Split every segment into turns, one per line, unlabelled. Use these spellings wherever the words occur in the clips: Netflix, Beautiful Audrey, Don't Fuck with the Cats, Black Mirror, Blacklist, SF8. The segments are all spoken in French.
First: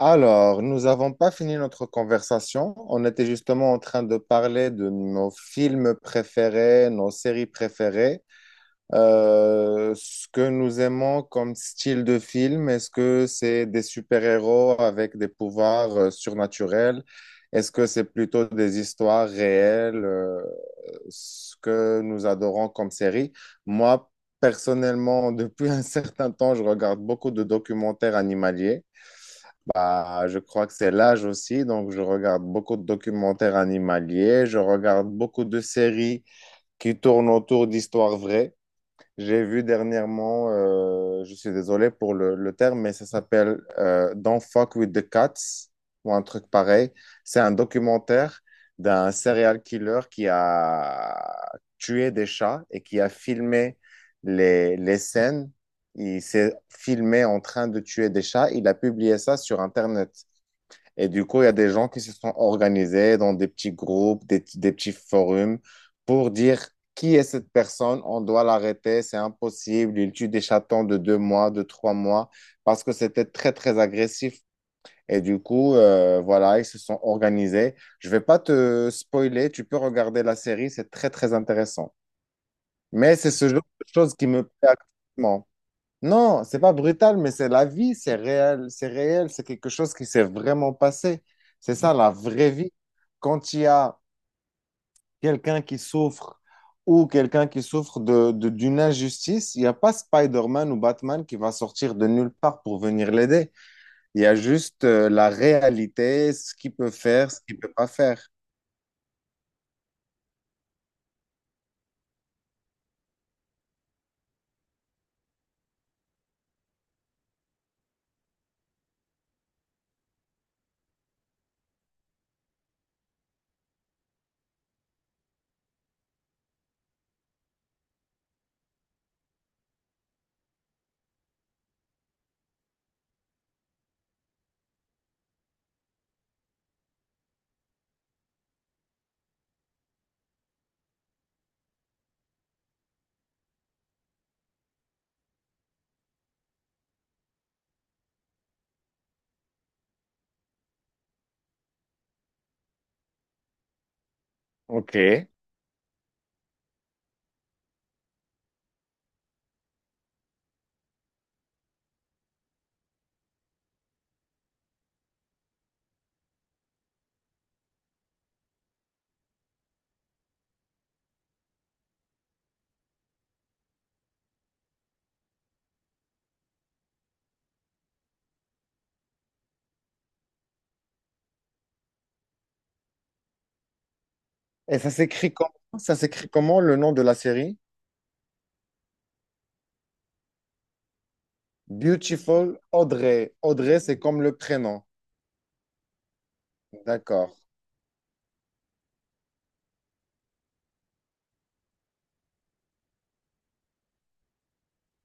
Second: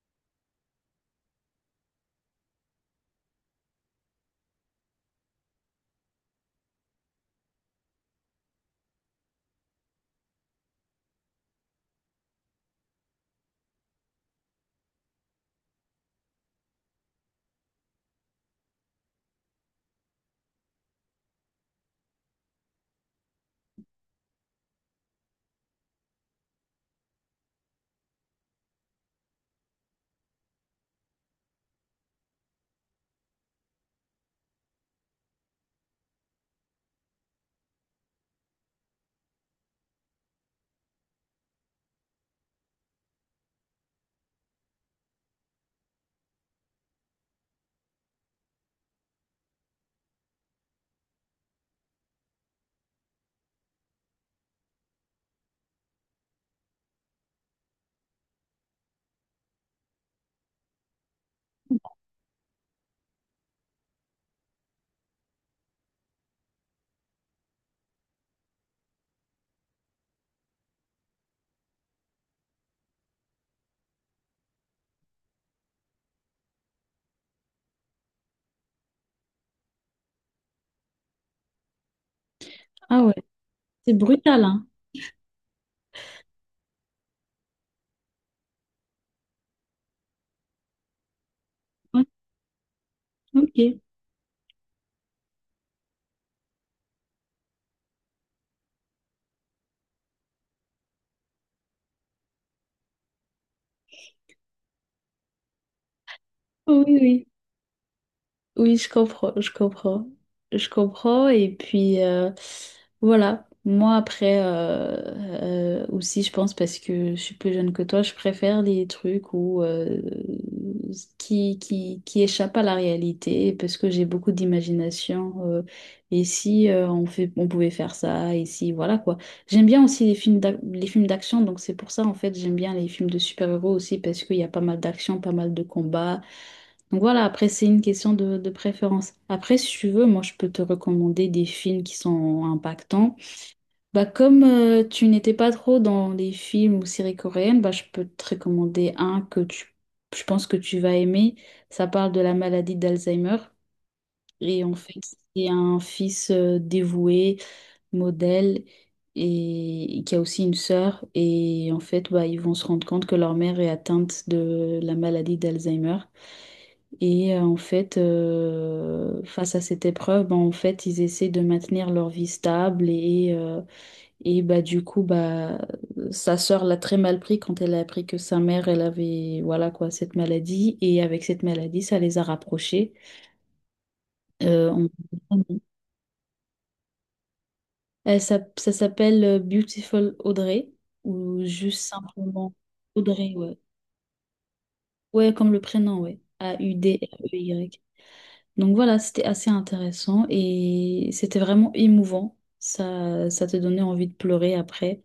Alors, nous n'avons pas fini notre conversation. On était justement en train de parler de nos films préférés, nos séries préférées, ce que nous aimons comme style de film. Est-ce que c'est des super-héros avec des pouvoirs surnaturels? Est-ce que c'est plutôt des histoires réelles, ce que nous adorons comme série? Moi, personnellement, depuis un certain temps, je regarde beaucoup de documentaires animaliers. Bah, je crois que c'est l'âge aussi, donc je regarde beaucoup de documentaires animaliers, je regarde beaucoup de séries qui tournent autour d'histoires vraies. J'ai vu dernièrement, je suis désolé pour le terme, mais ça s'appelle Don't Fuck with the Cats ou un truc pareil. C'est un documentaire d'un serial killer qui a tué des chats et qui a filmé les scènes. Il s'est filmé en train de tuer des chats. Il a publié ça sur Internet. Et du coup, il y a des gens qui se sont organisés dans des petits groupes, des petits forums pour dire qui est cette personne, on doit l'arrêter, c'est impossible, il tue des chatons de deux mois, de trois mois, parce que c'était très, très agressif. Et du coup, voilà, ils se sont organisés. Je vais pas te spoiler, tu peux regarder la série, c'est très, très intéressant.
Ah ouais,
Mais c'est ce genre de
c'est
choses qui
brutal,
me
hein.
plaît actuellement. Non, c'est pas brutal, mais c'est la vie, c'est réel, c'est réel, c'est quelque chose qui s'est vraiment passé. C'est ça
Ouais.
la vraie vie. Quand il y
Ok.
a quelqu'un qui souffre ou quelqu'un qui souffre d'une injustice, il n'y a pas Spider-Man ou Batman qui va sortir de nulle part pour venir l'aider. Il y a juste la réalité, ce qu'il
Oh,
peut
oui, oui.
faire, ce qu'il peut pas faire.
Oui, je comprends, je comprends. Je comprends. Et puis, voilà. Moi, après, aussi, je pense, parce que je suis plus jeune que toi, je préfère les trucs qui échappent à la réalité, parce que j'ai beaucoup d'imagination. Et si on fait, on pouvait faire ça, et si, voilà quoi. J'aime bien aussi les les films d'action, donc c'est pour ça, en fait, j'aime bien les films de super-héros aussi, parce qu'il y a pas mal d'action, pas mal de combats. Donc voilà, après, c'est une question de préférence. Après, si tu veux, moi, je peux te recommander des films qui sont impactants. Bah, comme tu n'étais pas trop dans les films ou séries coréennes, bah, je peux te recommander un que tu, je pense que tu vas aimer. Ça parle de la maladie d'Alzheimer. Et en fait,
OK. Et
c'est un fils dévoué, modèle, et qui a aussi une sœur. Et en fait, bah, ils vont se rendre compte que leur mère est atteinte de la maladie d'Alzheimer. Et en fait, face à cette épreuve, bah, en fait, ils essaient de maintenir leur vie stable et bah, du coup, bah, sa sœur l'a très mal pris quand elle a appris que sa mère, elle avait, voilà quoi, cette maladie. Et avec cette maladie, ça les a rapprochés. Euh,
ça s'écrit
on-
comment? Ça s'écrit comment le nom de la série?
Ça s'appelle Beautiful Audrey, ou juste simplement
Beautiful Audrey.
Audrey, ouais.
Audrey, c'est comme le prénom.
Ouais, comme le prénom, ouais.
D'accord.
A-U-D-R-E-Y. Donc voilà, c'était assez intéressant et c'était vraiment émouvant. Ça te donnait envie de pleurer après.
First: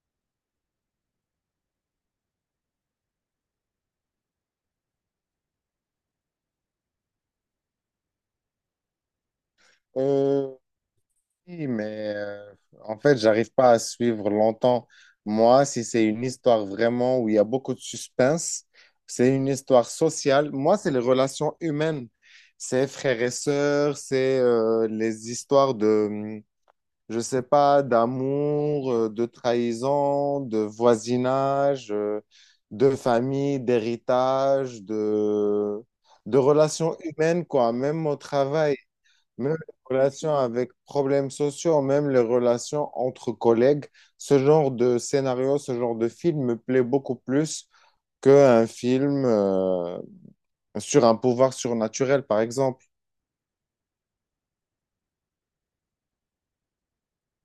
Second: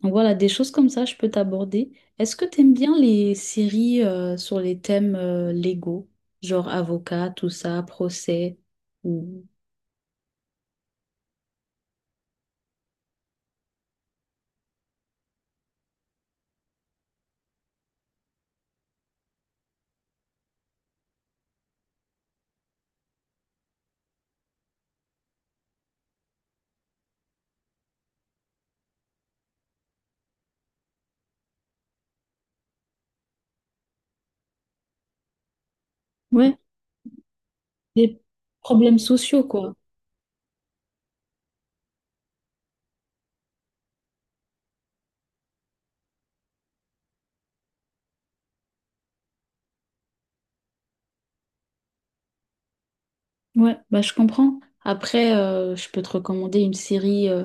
Donc voilà, des choses comme ça, je peux t'aborder. Est-ce que t'aimes bien les séries sur les thèmes légaux, genre avocat, tout ça, procès ou...
Euh, oui, mais en fait, j'arrive pas à suivre longtemps. Moi, si c'est une histoire vraiment où il y a beaucoup de suspense, c'est une histoire sociale. Moi, c'est les relations humaines. C'est frères et sœurs, c'est les histoires de, je sais pas, d'amour, de trahison, de voisinage, de famille, d'héritage, de
Ouais,
relations humaines, quoi, même au
des
travail.
problèmes sociaux,
Même les
quoi.
relations avec problèmes sociaux, même les relations entre collègues, ce genre de scénario, ce genre de film me plaît beaucoup plus qu'un film sur un pouvoir surnaturel, par exemple.
Ouais, bah je comprends. Après, je peux te recommander une série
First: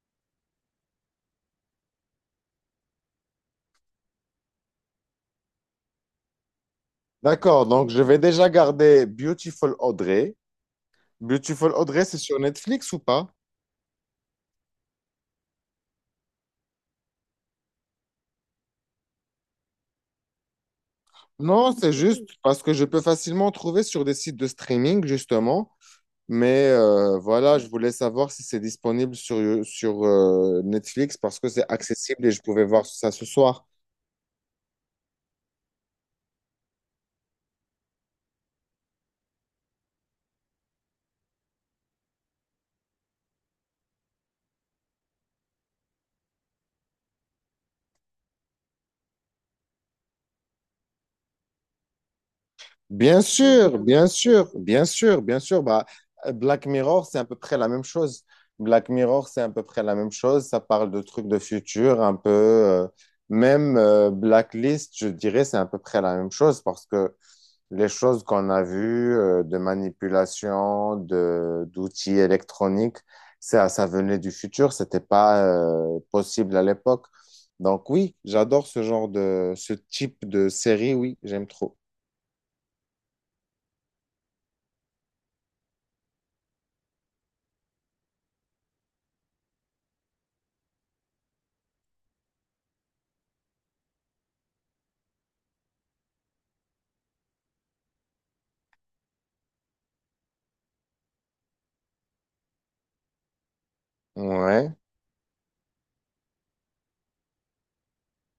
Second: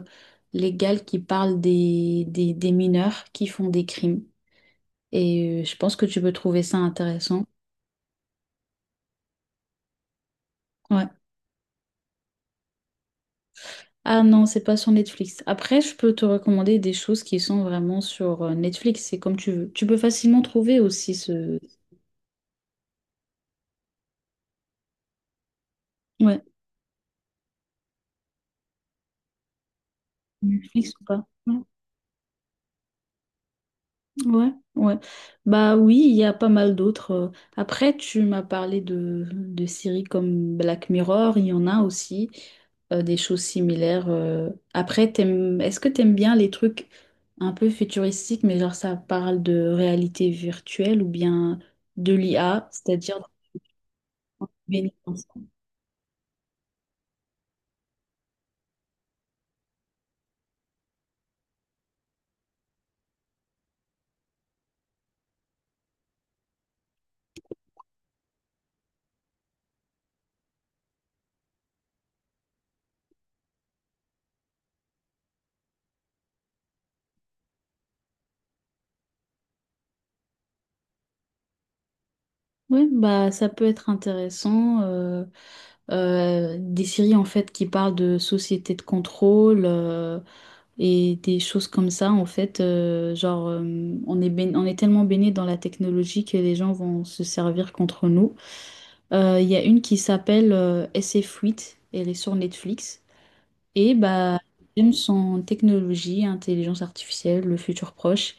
légale qui parle des mineurs qui font des crimes. Et je pense que tu peux trouver ça intéressant.
D'accord, donc je vais déjà garder Beautiful Audrey.
Ouais.
Beautiful Audrey, c'est sur Netflix ou pas?
Ah non, c'est pas sur Netflix. Après, je peux te recommander des choses qui sont vraiment sur Netflix. C'est comme tu veux. Tu peux facilement trouver aussi ce...
Non, c'est juste parce que je peux facilement trouver sur des sites de streaming, justement.
Ouais.
Mais voilà, je voulais savoir si c'est disponible sur, sur
Netflix ou
Netflix
pas.
parce que
Ouais.
c'est accessible et je pouvais voir ça ce soir.
Ouais, ouais. Bah oui, il y a pas mal d'autres. Après, tu m'as parlé de séries comme Black Mirror, il y en a aussi des choses similaires. Après, est-ce que t'aimes bien les trucs un peu futuristiques, mais genre ça parle de réalité virtuelle ou bien de l'IA, c'est-à-dire
Bien
de
sûr, bien sûr, bien sûr,
bénéfices.
bien sûr. Bah, Black Mirror, c'est à peu près la même chose. Black Mirror, c'est à peu près la même chose. Ça parle de trucs de futur, un peu. Même Blacklist, je dirais, c'est à peu près la même chose parce que les choses qu'on a vues de manipulation, d'outils électroniques, ça venait du futur, c'était pas possible à l'époque. Donc oui, j'adore ce genre de, ce type de série, oui, j'aime trop.
Ouais, bah ça peut être intéressant. Des séries en fait qui parlent de société de contrôle. Et des choses comme ça, en fait, on est tellement baigné dans la technologie que les gens vont se servir contre nous. Il y a une qui s'appelle SF8, elle est sur Netflix, et bah,
Ouais,
les thèmes sont technologie, intelligence artificielle, le futur proche.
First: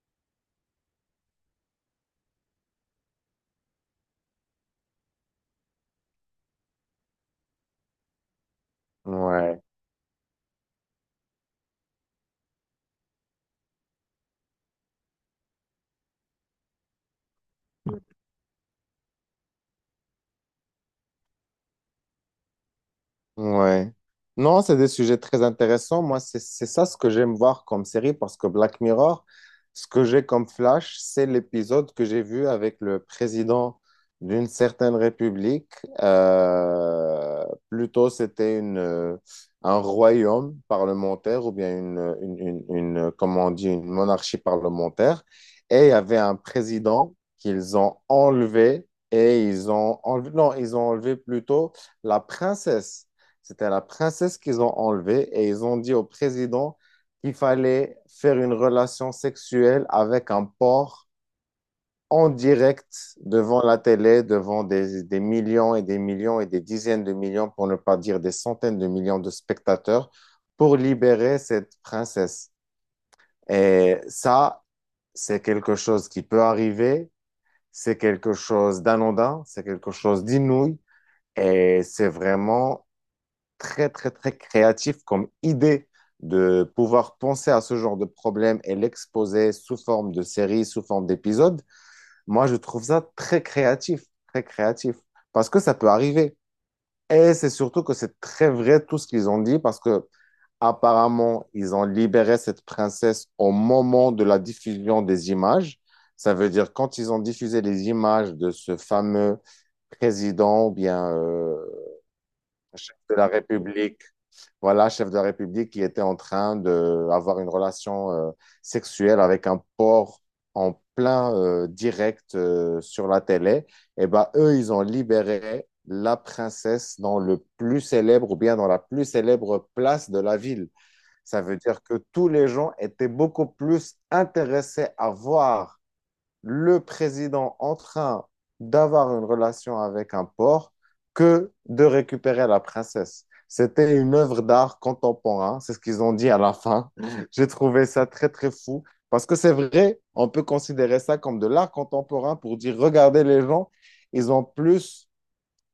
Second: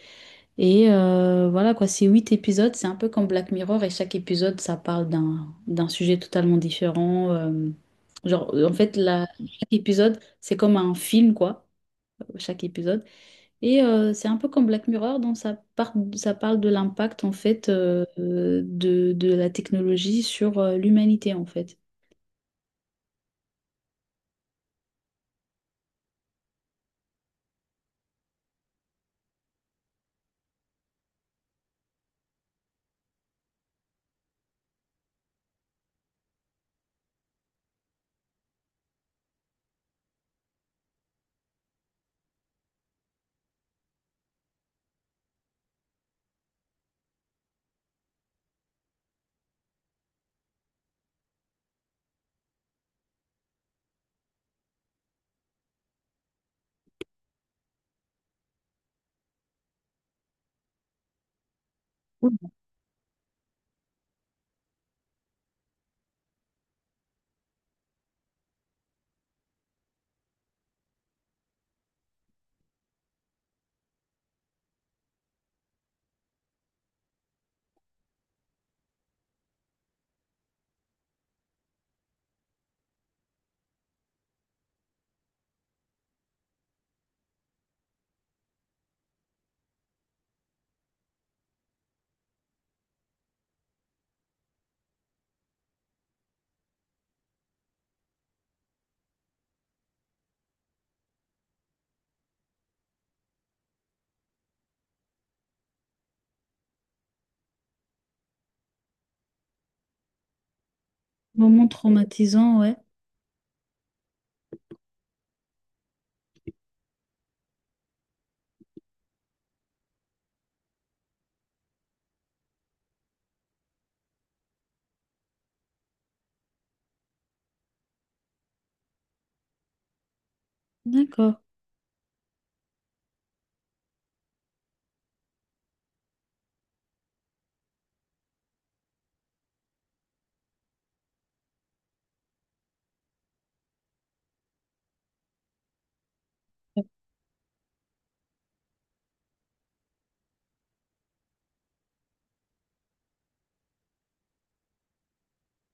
Et voilà quoi, c'est huit épisodes, c'est un peu comme Black Mirror et chaque épisode ça parle d'un sujet totalement différent. Genre en fait la,
ouais.
Chaque épisode c'est comme un film quoi, chaque épisode. Et c'est un peu comme Black Mirror, donc ça parle de l'impact en fait de la technologie sur l'humanité en fait.
Ouais. Non, c'est des sujets très intéressants. Moi, c'est ça ce que j'aime voir comme série parce que Black Mirror, ce que j'ai comme flash, c'est l'épisode que j'ai vu avec le président d'une certaine république. Euh, plutôt, c'était une, un royaume parlementaire ou bien comment on dit, une monarchie parlementaire. Et il y avait un président qu'ils ont enlevé et ils ont enlevé, non, ils ont enlevé plutôt la princesse. C'était la princesse qu'ils ont enlevée et ils ont dit au président qu'il fallait faire une relation sexuelle avec un porc en
Oui.
direct devant la télé, devant des millions et des millions et des dizaines de millions, pour ne pas dire des centaines de millions de spectateurs, pour libérer cette princesse. Et ça, c'est quelque chose qui peut arriver, c'est quelque chose d'anodin, c'est quelque chose d'inouï, et c'est vraiment très, très, très créatif comme idée de pouvoir penser à ce genre de problème et l'exposer sous forme de série, sous forme d'épisode. Moi, je trouve ça très créatif, parce que ça peut arriver. Et c'est surtout que c'est très vrai tout ce qu'ils ont dit, parce que apparemment, ils ont libéré cette princesse au moment de la diffusion des images. Ça veut dire quand ils ont diffusé les images de ce fameux président ou bien
Moment traumatisant, ouais.
chef de la République voilà, chef de la République qui était en train d'avoir une relation sexuelle avec un porc en plein direct sur la télé, et ben eux, ils ont libéré la princesse dans le plus célèbre ou bien dans la plus célèbre place de la ville.
D'accord.
Ça veut dire que tous les gens étaient beaucoup plus intéressés à voir le président en train d'avoir une relation avec un porc que de récupérer la princesse. C'était une œuvre d'art contemporain, c'est ce qu'ils ont dit à la fin. J'ai trouvé ça très, très fou. Parce que c'est vrai, on peut considérer ça comme de l'art contemporain pour dire, regardez les gens, ils ont plus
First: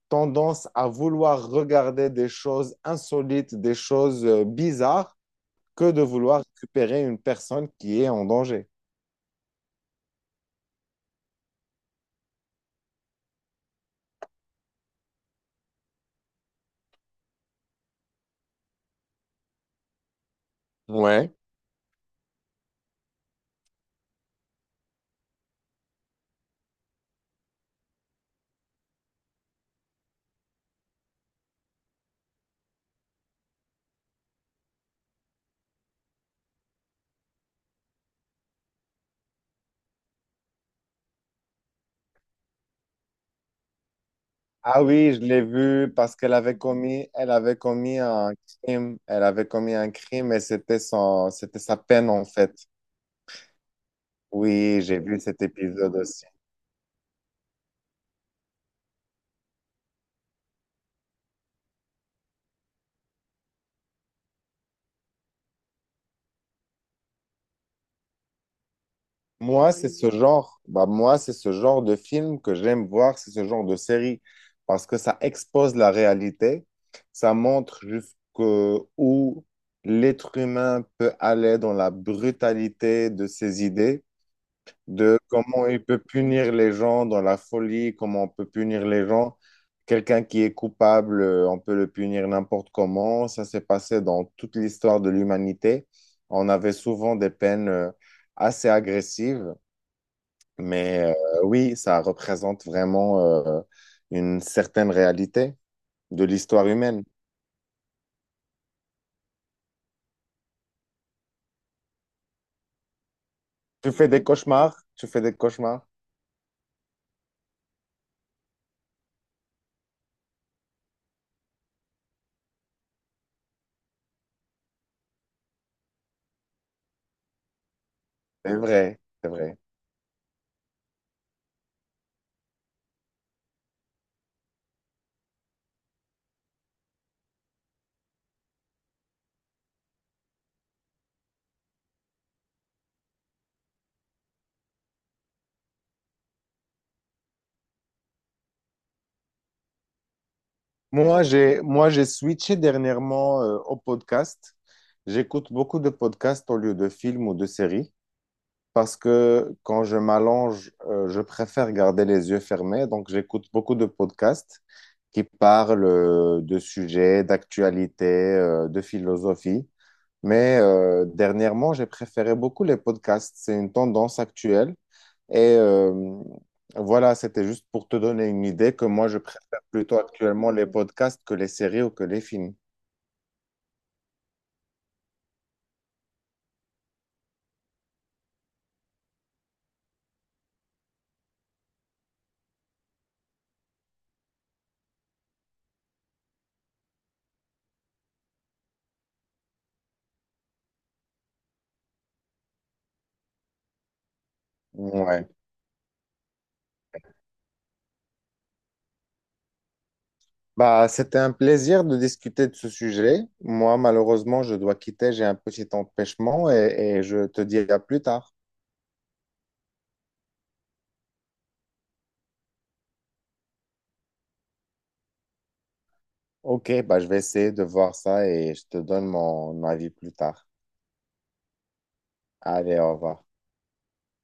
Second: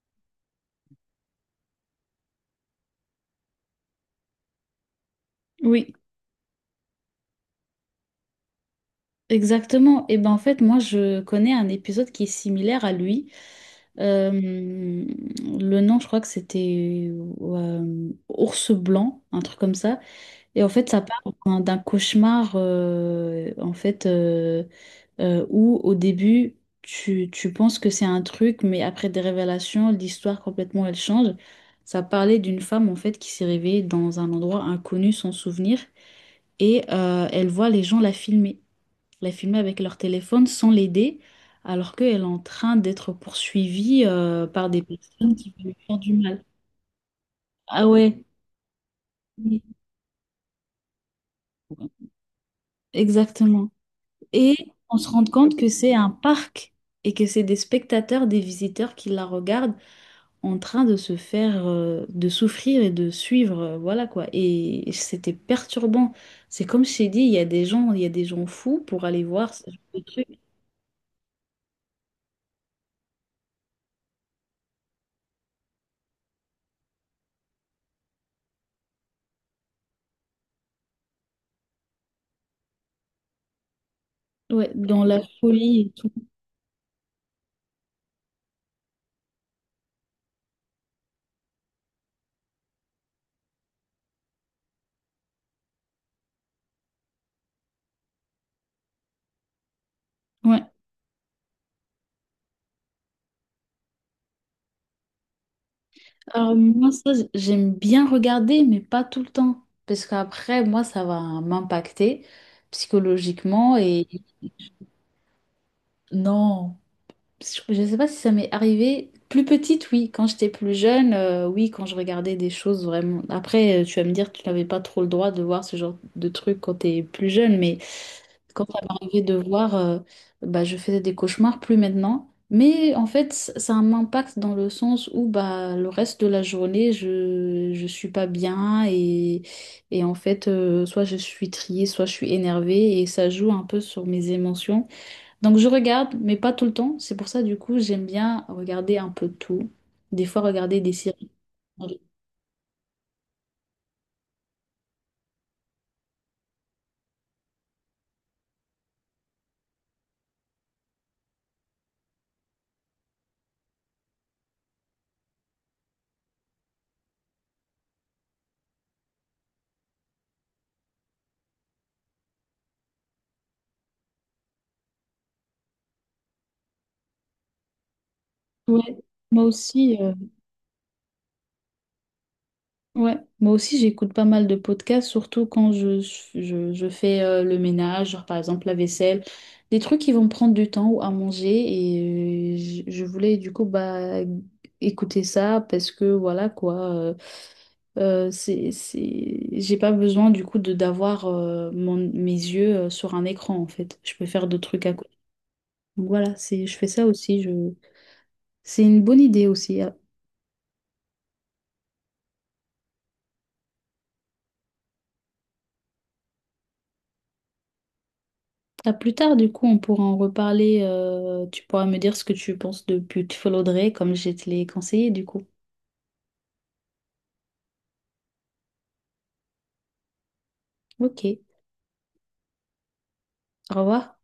tendance à vouloir regarder des choses insolites, des choses bizarres, que
Oui,
de vouloir récupérer une personne qui est en danger.
exactement. Et ben en fait, moi je connais un épisode qui est similaire à lui. Le nom, je crois que c'était Ours Blanc, un truc comme ça. Et en fait, ça part
Ouais.
d'un cauchemar en fait. Où au début, tu penses que c'est un truc, mais après des révélations, l'histoire complètement, elle change. Ça parlait d'une femme, en fait, qui s'est réveillée dans un endroit inconnu, sans souvenir, et elle voit les gens la filmer avec leur téléphone sans l'aider, alors qu'elle est en train d'être poursuivie par des
Ah oui, je
personnes
l'ai
qui veulent lui
vu
faire du
parce qu'elle
mal.
avait commis, elle avait
Ah
commis
ouais.
un crime. Elle avait
Oui.
commis un crime et c'était son, c'était sa peine en fait.
Exactement. Et
Oui,
on
j'ai
se
vu
rend
cet
compte que c'est
épisode
un
aussi.
parc et que c'est des spectateurs, des visiteurs qui la regardent en train de se faire, de souffrir et de suivre, voilà quoi. Et c'était perturbant. C'est comme je t'ai dit, il y a des gens, il y a des gens fous pour aller voir ce
Moi,
genre
c'est
de
ce
truc.
genre, bah, moi, c'est ce genre de film que j'aime voir, c'est ce genre de série parce que ça expose la réalité, ça montre jusqu'où l'être humain peut aller dans la brutalité de ses idées.
Ouais, dans
De
la
comment
folie
il
et
peut
tout.
punir les gens dans la folie, comment on peut punir les gens. Quelqu'un qui est coupable, on peut le punir n'importe comment. Ça s'est passé dans toute l'histoire de l'humanité. On avait souvent des peines assez agressives,
Ouais.
mais oui, ça représente vraiment une certaine réalité de
Alors
l'histoire
moi,
humaine.
ça, j'aime bien regarder, mais pas tout le temps. Parce qu'après, moi, ça va m'impacter psychologiquement
Tu fais
et
des cauchemars, tu fais des cauchemars.
non. Je ne sais pas si ça m'est arrivé. Plus petite, oui. Quand j'étais plus jeune, oui, quand je regardais des choses vraiment. Après, tu vas me dire que tu n'avais pas trop le droit de voir ce genre de trucs quand tu es plus jeune, mais
C'est
quand ça
vrai,
m'arrivait
c'est
de
vrai.
voir, bah, je faisais des cauchemars, plus maintenant. Mais en fait, ça a un impact dans le sens où bah, le reste de la journée, je suis pas bien, et en fait, soit je suis triée, soit je suis énervée et ça joue un peu sur mes émotions. Donc je regarde, mais pas tout le temps. C'est pour ça, du coup, j'aime bien regarder un peu tout. Des fois, regarder des
Moi,
séries.
j'ai switché dernièrement au podcast. J'écoute beaucoup de podcasts au lieu de films ou de séries parce que quand je m'allonge, je préfère garder les yeux fermés. Donc, j'écoute beaucoup de podcasts qui parlent de sujets, d'actualité, de philosophie. Mais dernièrement, j'ai préféré beaucoup les podcasts. C'est une tendance actuelle. Et voilà, c'était juste pour te donner une idée que
Ouais.
moi, je
Moi
préfère
aussi,
plutôt actuellement les podcasts que les séries ou que les films.
ouais, moi aussi j'écoute pas mal de podcasts, surtout quand je, je fais le ménage, genre par exemple la vaisselle, des trucs qui vont me prendre du temps ou à manger. Et je voulais du coup bah, écouter ça parce que voilà quoi, c'est... j'ai pas besoin du coup de d'avoir mon, mes yeux sur un écran en fait. Je peux faire d'autres trucs à côté.
Ouais.
Donc voilà, c'est, je fais ça aussi. Je... C'est une bonne idée aussi.
Bah, c'était un plaisir de discuter de ce sujet. Moi, malheureusement, je dois quitter, j'ai un petit empêchement et je te dis à plus tard.
À plus tard, du coup, on pourra en reparler. Tu pourras me dire ce que tu penses de Beautiful Audrey, comme je te l'ai conseillé, du coup.
Ok, bah, je vais essayer de voir ça et je te donne mon avis plus tard.
Ok.
Allez, au revoir.
Au revoir.